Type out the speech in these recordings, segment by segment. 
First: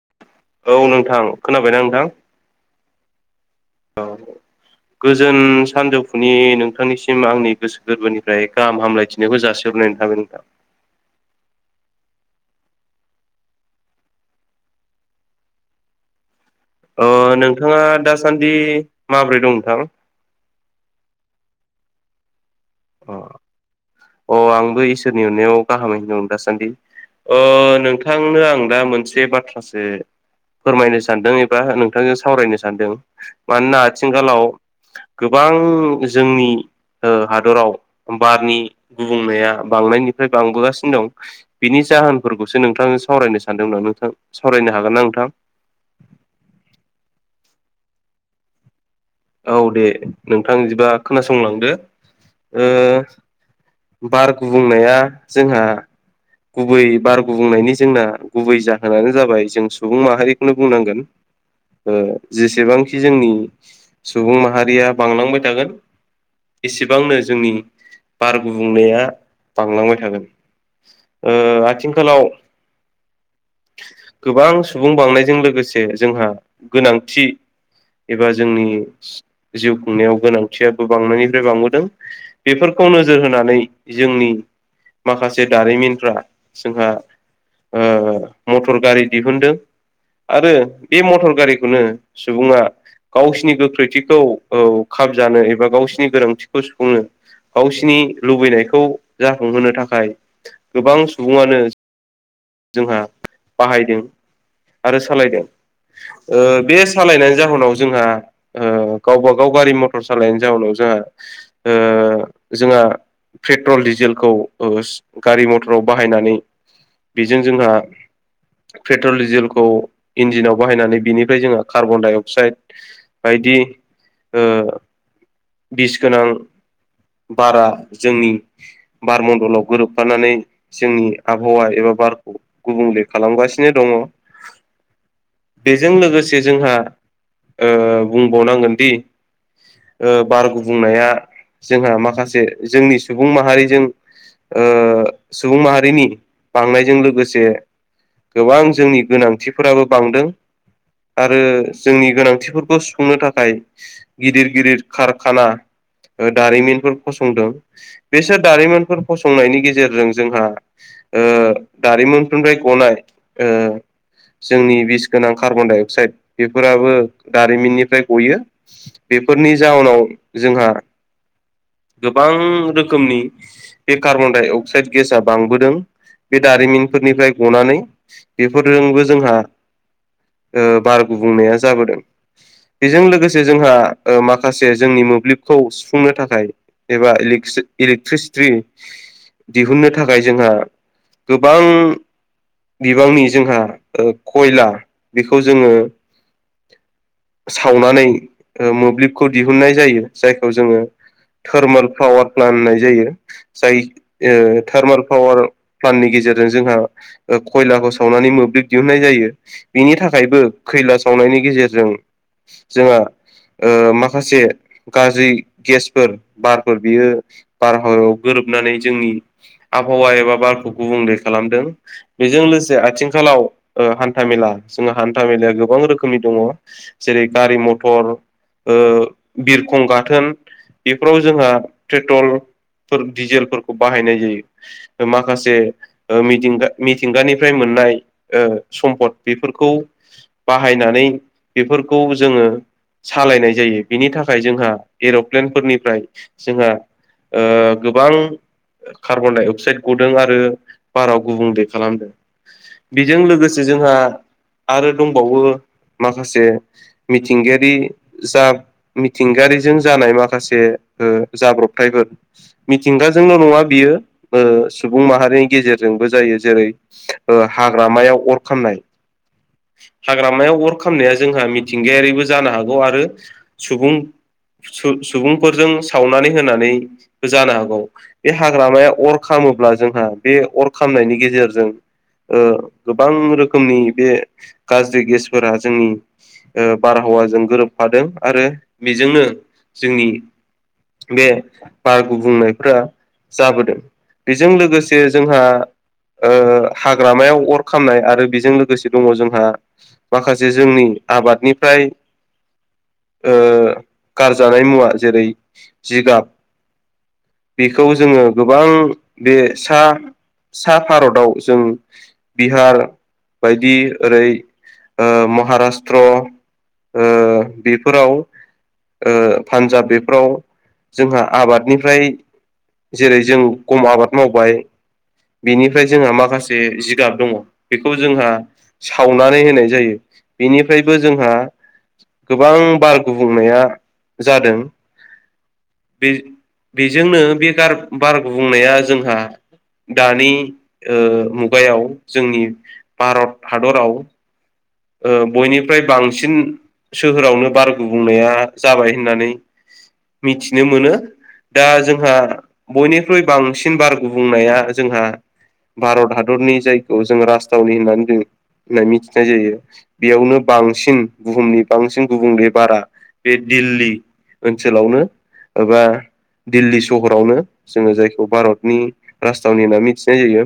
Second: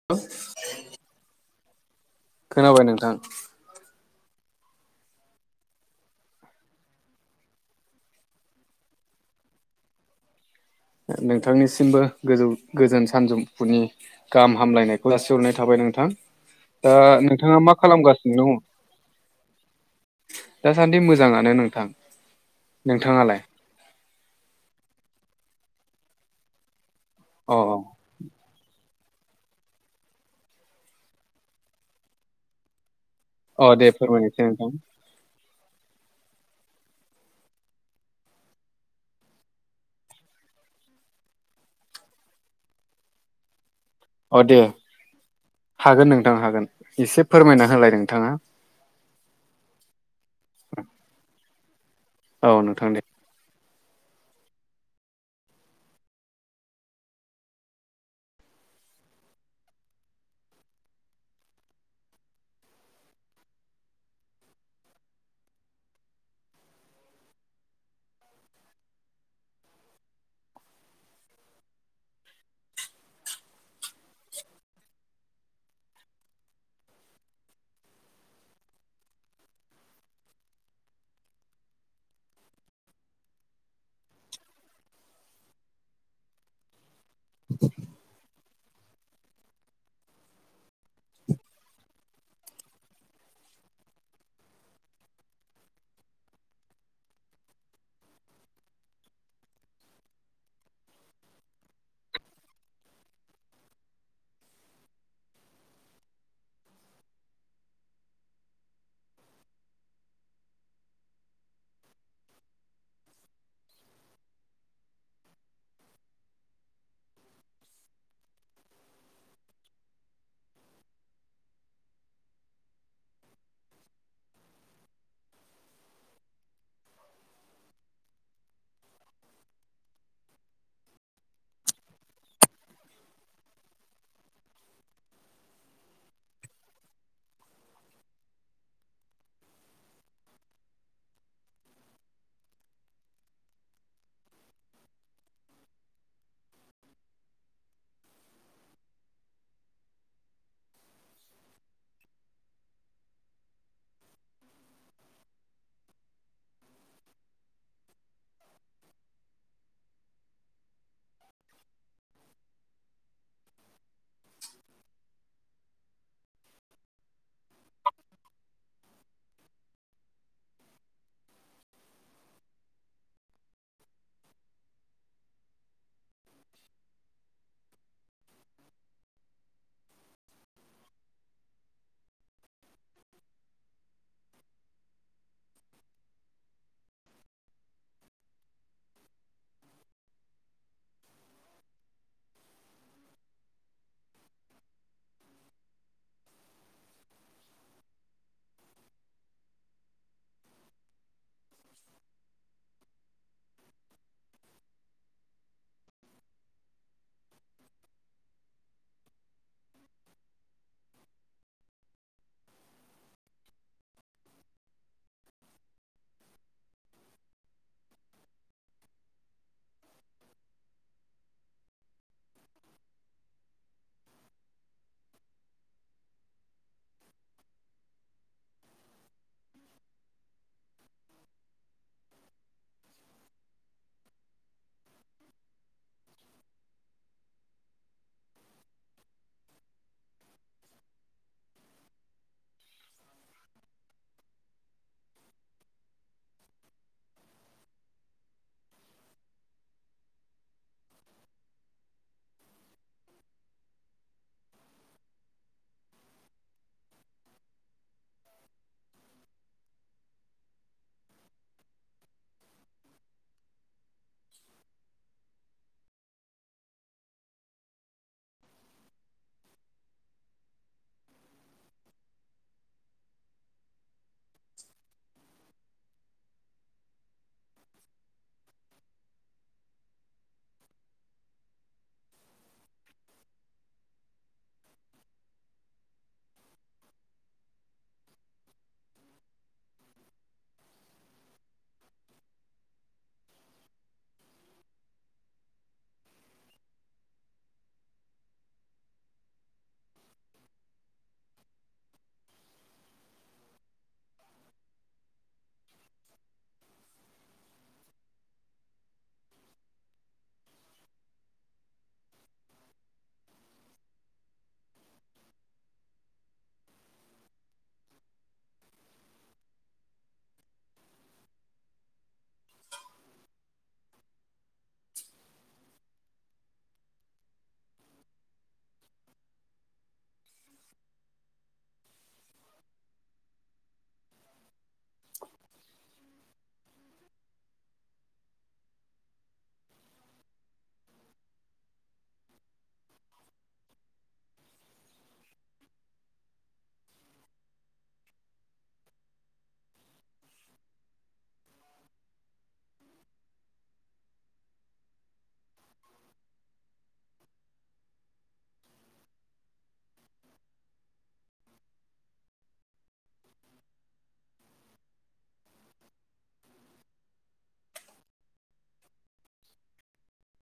[inaudible] औ नोंथां खोनाबायना नोंथां? खोनाबाय नोंथां। औ गोजोन सानजौफुनि नोंथांनिसिम आंनि गोसो गोरबोनिफ्राय गाहाम हामलायथि बेखौ जासिहरनाय थाबाय नोंथां। नोंथांनिसिमबो गोजौ गोजोन सानजौफुनि गाहाम हामलायनायखौ जासिहरनाय थाबाय नोंथां। ओ नोंथाङा मा खालामगासिनो दङ माबोरै दं नोंथां दासान्दि मोजाङानो नोंथां अ नोंथाङालाय अ आंबो इसोरनि अननायाव गाहामै दङ दासान्दि ओ अ अ नोंथांनो आं दा मोनसे बाथ्रासो फोरमायनो सानदों एबा नोंथांजों सावरायनो सानदों अ मानोना दे फोरमायनोसै आथिखालाव नोंथां गोबां जोंनि हादराव बारनि गुबुंनाया बांनायनिफ्राय बांबोगासिनो दं बिनि जाहोनफोरखौसो नोंथांजों सावरायनो सानदों नोंथां अ दे सावरायनो हागोन ना नोंथां हागोन नोंथां हागोन एसे फोरमायना होलाय नोंथाङा औ दे नोंथां इदिबा खोनासंलांदो औ ओ नोंथां दे बार गुबुंनाया जोंहा गुबै बार गुबुंनायनि जोंना गुबै जाहोनानो जाबाय जों सुबुं माहारिखौनो बुंनांगोन जेसेबांखि जोंनि सुबुं माहारिया बांलांबाय थागोन इसेबांनो जोंनि बार गुबुंनाया बांलांबाय थागोन आथिखालाव गोबां सुबुं बांनायजों लोगोसे जोंहा गोनांथि एबा जोंनि जिउ खुंनायाव गोनांथियाबो बांनायनिफ्राय बांबोदों बेफोरखौनो नोजोर होनानै जोंनि माखासे दारिमिनफ्रा जोंहा मटर गारि दिहुनदों आरो बे मटर गारिखौनो सुबुङा गावसिनि गोख्रैथिखौ औ खाब जानो एबा गावसिनि गोनांथिखौ सुफुंनो गावसि नि लुबैनायखौ जाफुंहोनो थाखाय गोबां सुबुङानो जोंहा बाहायदों आरो सालायदों बे सालायनायनि जाहोनाव जोंहा गावबा गाव गारि मथर सालायनायनि जाउनाव जोंहा जोंहा पेट्रल डिजेलखौ गारि मटराव बाहायनानै बेजों जोंहा पेट्रल डिजेलखौ इन्जिनाव बाहायनानै बिनिफ्राय जोंहा कार्बन डाइ अक्साइड बायदि बिस गोनां बारा जोंनि बार मण्डलाव गोरोबफानानै जोंनि आबहावा एबा बारखौ गुबुंले खालामगासिनो दङ बेजों लोगोसे जोंहा बुंबावनांगोन दि बार गुबुंनाया जोंहा माखासे जोंनि सुबुं माहारिजों सुबुं माहारिनि बांनायजों लोगोसे गोबां जोंनि गोनांथिफोराबो बांदों आरो जोंनि गोनांथिफोरखौ सुफुंनो थाखाय गिदिर गिदिर कारखाना दारिमिनफोर फसंदों बेसोर दारिमिनफोर फसंनायनि गेजेरजों जोंहा दारिमिनफोरनिफ्राय गनाय जोंनि बिस गोनां कार्बन डाइ अक्साइड बेफोराबो दारिमिननिफ्राय गयो बेफोरनि जाउनाव जोंहा गोबां रोखोमनि बे कार्बन डाइ अक्साइद गेसा बांबोदों बे दारिमिनफोरनिफ्राय गनानै बेफोरजोंबो जोंहा बार गुबुंनाया जाबोदों बेजों लोगोसे जोंहा माखासे जोंनि मोब्लिबखौ सुफुंनो थाखाय एबा इलेक्ट्रिसिटि दिहुननो थाखाय जोंहा गोबां बिबांनि जोंहा खयला बेखौ जोङो सावनानै मोब्लिबखौ दिहुननाय जायो जायखौ जोङो थोर्मेल पावार प्लान्ट होननाय जायो जाय थार्मेल पावार प्लाननि गेजेरजों जोंहा खयलाखौ सावनानै मोब्लिब दिहुननाय जायो बिनि थाखायबो खैला सावनायनि गेजेरजों जोंहा माखासे गाज्रि गेसफोर बारफोर बियो बारहावायाव गोरोबनानै जोंनि आबहावा एबा बारखौ गुबुंले खालामदों बेजों लोगोसे आथिंखालाव हान्था मेला जोंहा हान्था मेलाया गोबां रोखोमनि दङ जेरै गारि मथर बिरखं गाथोन फोराव जोंहा पेट्रल डिजेलफोरखौ बाहायनाय जायो माखासे मिथिंगा मिथिंगानिफ्राय मोननाय सम्पद बेफोरखौ बाहायनानै बेफोरखौ जोङो सालायनाय जायो बिनि थाखाय जोंहा एर'प्लेनफोरनि फ्राय जोंहा गोबां कार्बन डाइ अक्साइद गदों आरो बाराव गुबुंले खालामदों बेजों लोगोसे जोंहा आरो दंबावो माखासे मिथिंगायारि जा मिथिंगायारिजों जानाय माखासे ओ जाब्रबथायफोर मिथिंगाजोंल' नङा बियो सुबुं माहारिनि गेजेरजोंबो जायो जेरै हाग्रामायाव अर खामनाय हाग्रामायाव अर खामनाया जोंहा मिथिंगायारिबो जानो हागौ आरो सुबुं सुबुंफोरजों सावनानै होनानै जानो हागौ बे हाग्रामाया अर खामोब्ला जोंहा बे अर खामनायनि गेजेरजों गोबां रोखोमनि बे गाज्रि गेसफोरा जोंनि बारहावाजों गोरोबफादों आरो बेजोंनो जोंनि बे बार गुबुंनायफोरा जाबोदों बेजों लोगोसे जोंहा हाग्रामायाव अर खामनाय आरो बेजों लोगोसे दङ जोंहा माखासे जोंनि आबादनिफ्राय गारजानाय मुवा जेरै जिगाब बेखौ जोङो गोबां बे सा सा भारताव जों बिहार बायदि ओरै महाराष्ट्र बेफोराव पान्जाब बे फ्राव जोंहा आबादनिफ्राय जेरै जों गम आबाद मावबाय बेनिफ्राय जोंहा माखासे जिगाब दङ बेखौ जोंहा सावनानै होनाय जायो बेनिफ्रायबो जोंहा गोबां बार गुबुंनाया जादों बे बेजोंनो बे गार बार गुबुंनाया जोंहा दानि मुगायाव जोंनि भारत हादराव बयनिफ्राय बांसिन सोहोरावनो बार गुबुंनाया जाबाय होननानै मिथिनो मोनो दा जोंहा बयनिख्रुइ बांसिन बार गुबुंनाया जोंहा भारत हादरनि जायखौ जों राजथावनि होननानै जों होनाय मिथिनाय जायो बेयावनो बांसिन बुहुमनि बांसिन गुबुंले बारा बे दिल्ली ओनसोलावनो एबा दिल्ली सहरावनो जोङो जायखौ भारतनि राजथावनि होनना मिथिनाय जायो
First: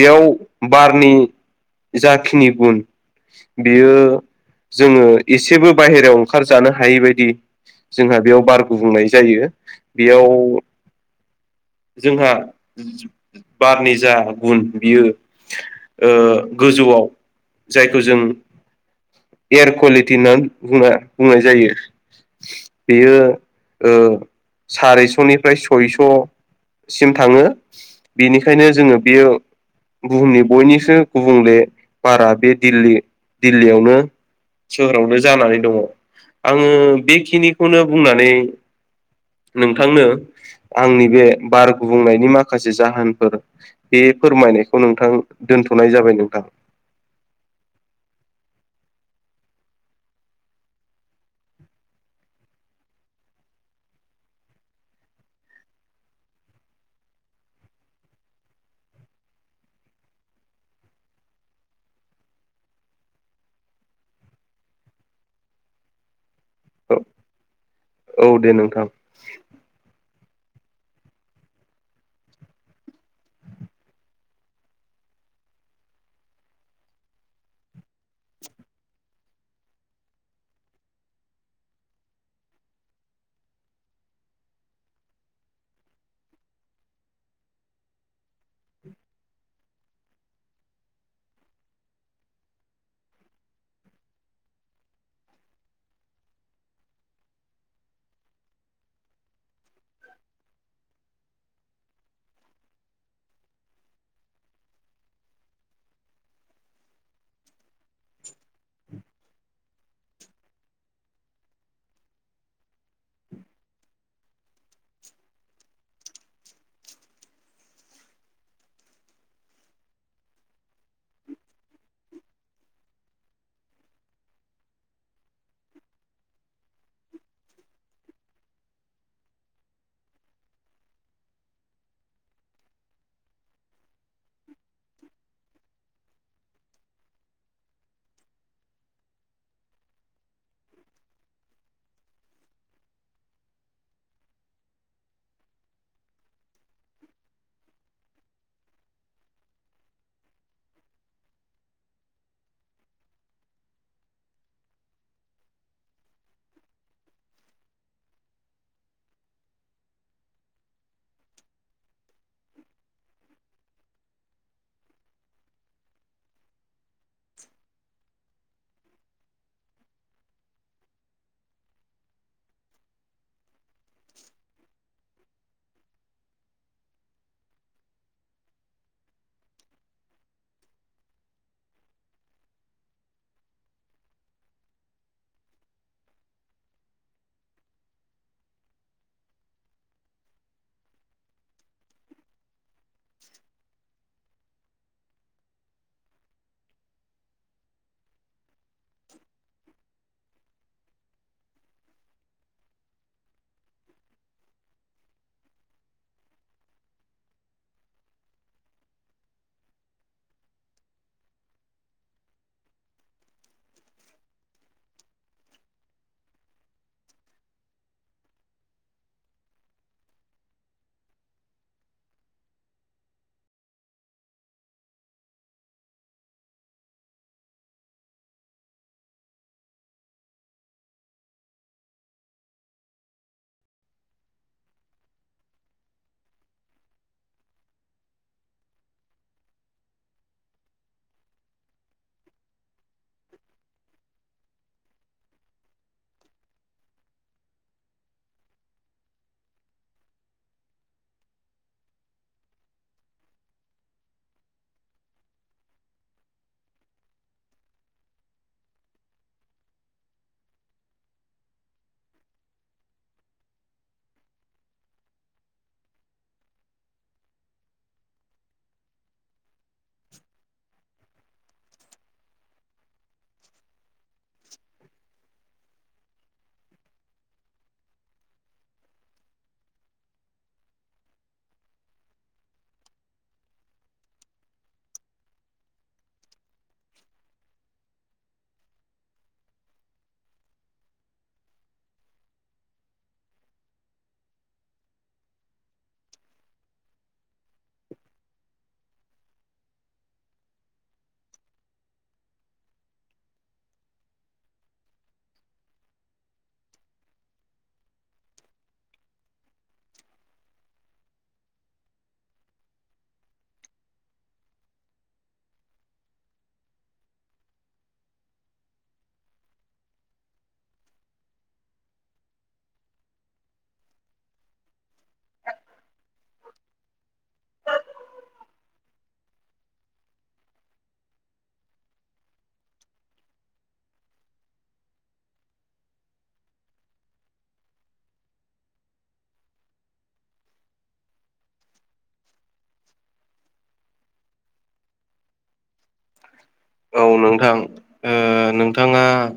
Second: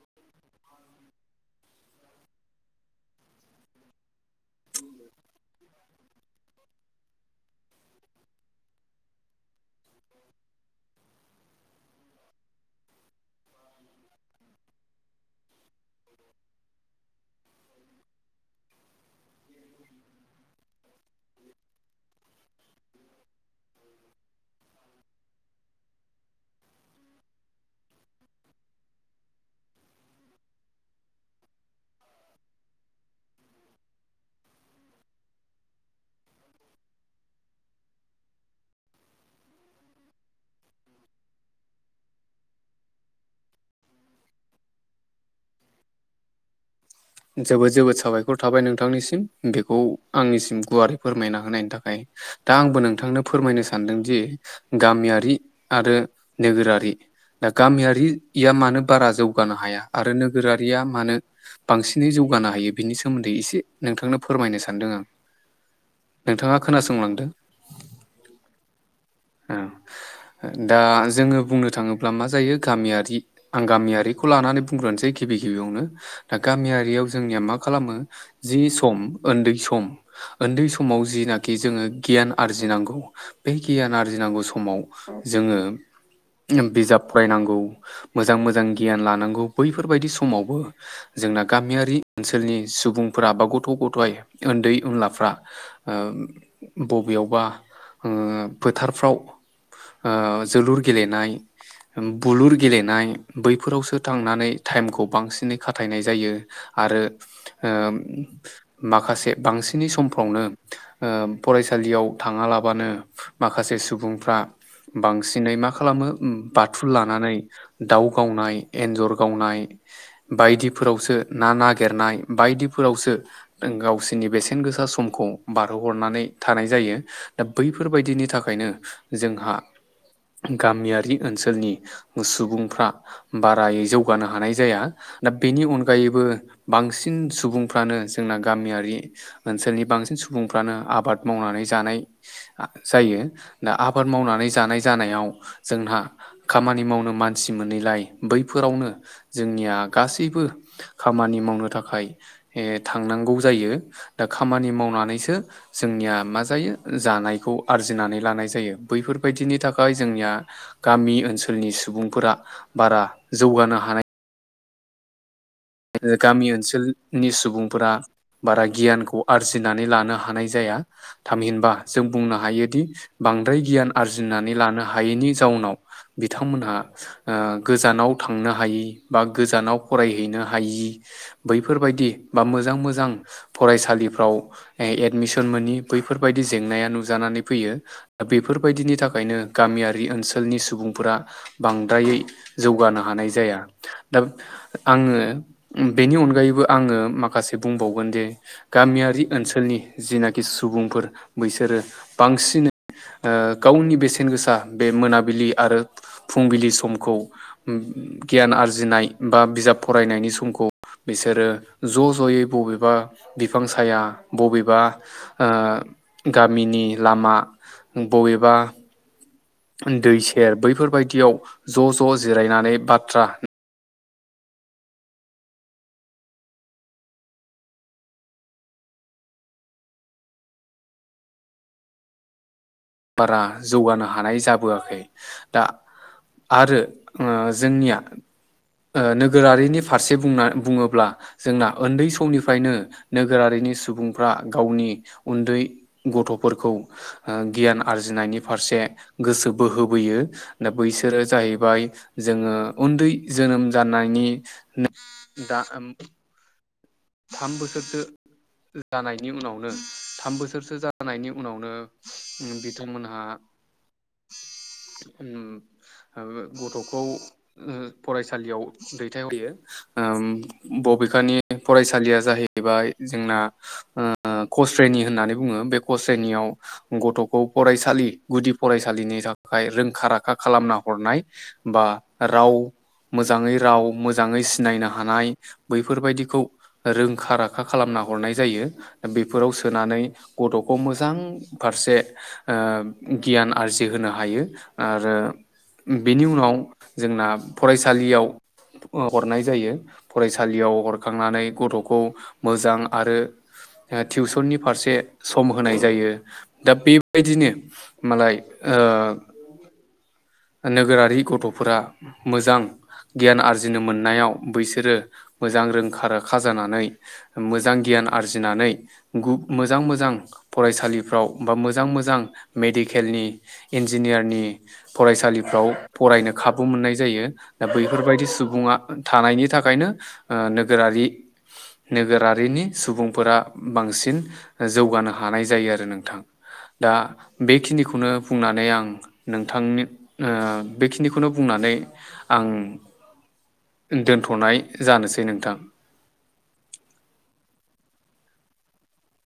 बेयाव बारनि जाखिनि गुन बियो जोङो एसेबो बाहेरायाव ओंखारजानो हायैबायदि जोंहा बेयाव बार गुबुंनाय जायो बेयाव जोंहा बारनि जा गुन बियो गोजौआव जायखौ जों एयार कुवालिटि होननानै बुंना बुंनाय जायो बेयो सारिस'निफ्राय सयस' सिम थाङो बेनिखायनो जोङो बियो बुहुमनि बयनिख्रुइ गुबुंले बारा बे दिल्ली दिल्लीयावनो सोहोरावनो जानानै दङ आङो बेखिनिखौनो बुंनानै नोंथांनो आंनि बे बार गुबुंनायनि माखासे जाहोनफोर बे फोरमायनायखौ नोंथां दोनथ'नाय जाबाय नोंथां जोबोद जोबोद साबायखर थाबाय नोंथांनिसिम बेखौ आंनिसिम गुवारै फोरमायना होनायनि थाखाय दा आंबो नोंथांनो फोरमायनो सानदोंदि गामियारि आरो नोगोरारि दा गामियारिया मानो बारा जौगानो हाया आरो नोगोरारिया मानो बांसिनै जौगानो हायो बिनि सोमोन्दै एसे नोंथांनो फोरमायनो सानदों आं नोंथाङा खोनासंलांदो औ दे नोंथां औ दा जोङो बुंनो थाङोब्ला मा जायो गामियारि आं गामियारिखौ लानानै बुंग्रोनोसै गिबि गिबियावनो दा गामियारियाव जोंनिया मा खालामो जि सम उन्दै सम उन्दै समाव जिनाखि जोङो गियान आरजिनांगौ बे गियान आरजिनांगौ समाव जोङो बिजाब फरायनांगौ मोजां मोजां गियान लानांगौ बैफोरबायदि समावबो जोंना गामियारि ओनसोलनि सुबुंफोरा बा गथ' गथाय उन्दै उनलाफ्रा ओ बबेयावबा फोथारफ्राव ओ जोलुर गेलेनाय बुलुर गेलेनाय बैफोरावसो थांनानै टाइमखौ बांसिनै खा थायनाय जायो आरो ओ माखासे बांसिनै समफ्रावनो फरायसालियाव थाङालाबानो माखासे सुबुंफ्रा बांसिनै मा खालामो बाथुल लानानै दाउ गावनाय एन्जर गावनाय बायदिफोरावसो ना नागिरनाय बायदिफोरावसो गावसोरनि बेसेन गोसा समखौ बारहोहरनानै थानाय जायो दा बैफोरबायदिनि थाखायनो जोंहा गामियारि ओनसोलनि सुबुंफ्रा बारायै जौगानो हानाय जाया दा बेनि अनगायैबो बांसिन सुबुंफ्रानो जोंना गामियारि ओनसोलनि बांसिन सुबुंफ्रानो आबाद मावनानै जानाय जायो दा आबाद मावनानै जानाय जानायाव जोंहा खामानि मावनो मानसि मोनैलाय बैफोरावनो जोंनिया गासैबो खामानि मावनो थाखाय थांनांगौ जायो दा खामानि मावनानैसो जोंनिया मा जायो जानायखौ आरजिनानै लानाय जायो बैफोरबायदिनि थाखाय जोंनिया गामि ओनसोलनि सुबुंफोरा बारा जौगानो हानाय गामि ओनसोलनि सुबुंफोरा बारा गियानखौ आरजिनानै लानो हानाय जाया थामहिनबा जों बुंनो हायोदि बांद्राय गियान आरजिनानै लानो हायैनि जाउनाव बिथांमोनहा गोजानाव थांनो हायि बा गोजानाव फरायहैनो ह हायि बैफोरबायदि बा मोजां मोजां फरायसालिफ्राव एडमिसन मोनि बैफोरबायदि जेंनाया नुजानानै फैयो दा बेफोरबायदिनि थाखायनो गामियारि ओनसोलनि सुबुंफोरा बांद्रायै जौगानो हानाय जाया दा आङो बेनि अनगायैबो आङो माखासे बुंबावगोन जे गामियारि ओनसोलनि जेनाखि सुबुंफोर बैसोरो बांसिनै ओ गावनि बेसेन गोसा बे मोनाबिलि आरो फुंबिलि समखौ गियान आरजिनाय बा बिजाब फरायनाय सम समखौ बिसोरो ज' ज'यै बबेबा बिफां साया बबेबा ओ गामिनि लामा बबेबा दै सेर बैफोरबायदियाव ज' ज' जिरायनानै बाथ्रा बारा जौगानो हानाय जाबोआखै दा आरो ओ जोंनिआ ओ नोगोरारिनि फारसे बुंना बुङोब्ला जोंना उन्दै समनिफ्रायनो नोगोरारिनि सुबुंफ्रा गावनि उन्दै गथ'फोरखौ ओ गियान आरजिनायनि फारसे गोसो बोहोबोयो दा बैसोरो जाहैबाय जोङो उन्दै जोनोम जानायनि दा ओम थाम बोसोरसो जानायनि उनावनो थाम बोसोरसो जानायनि उनावनो उम बिथांमोनहा उम उम गथ'खौ उम फरायसालिआव दैथायहरयो ओ बबेखानि फरायसालिआ जाहैबाय जोंना ओ कस्रेनि होननानै बुङो बे कस्रेनिआव गथ'खौ फरायसालि गुदि फरायसालिनि थाखाय रोंखा राखा खालामना हरनाय बा राव मोजांयै राव मोजांयै सिनायनो हानाय बैफोरबायदिखौ ओ रोंखा राखा खालामना हरनाय जायो बेफोराव सोनानै गथ'खौ मोजां फारसे ओ गियान आरजिहोनो हायो आरो बेनि उनाव जोंना फरायसालिआव ओ हरनाय जायो फरायसालिआव हरखांनानै गथ'खौ मोजां आरो ओ टिउसननि फारसे सम होनाय जायो दा बेबायदिनो मालाय ओ नोगोरारि गथ'फोरा मोजां गियान आरजिनो मोननायाव बैसोरो मोजां रोंखा राखा जानानै मोजां गियान आरजिनानै गु मोजां मोजां फरायसालिफ्राव बा मोजां मोजां मेडिकेलनि इन्जिनियारनि फरायसालिफ्राव फरायनो खाबु मोननाय जायो दा बैफोरबायदि सुबुंआ थानायनि थाखायनो ओ नोगोरारि नोगोरारिनि सुबुंफोरा बांसिन जौगानो हानाय जायो आरो नोंथां दा बेखिनिखौनो बुंनानै आं नोंथांनि ओ बेखिनिखौनो बुंनानै आं दोनथ'नाय जानोसै नोंथां औ नोंथां ओ नोंथांआ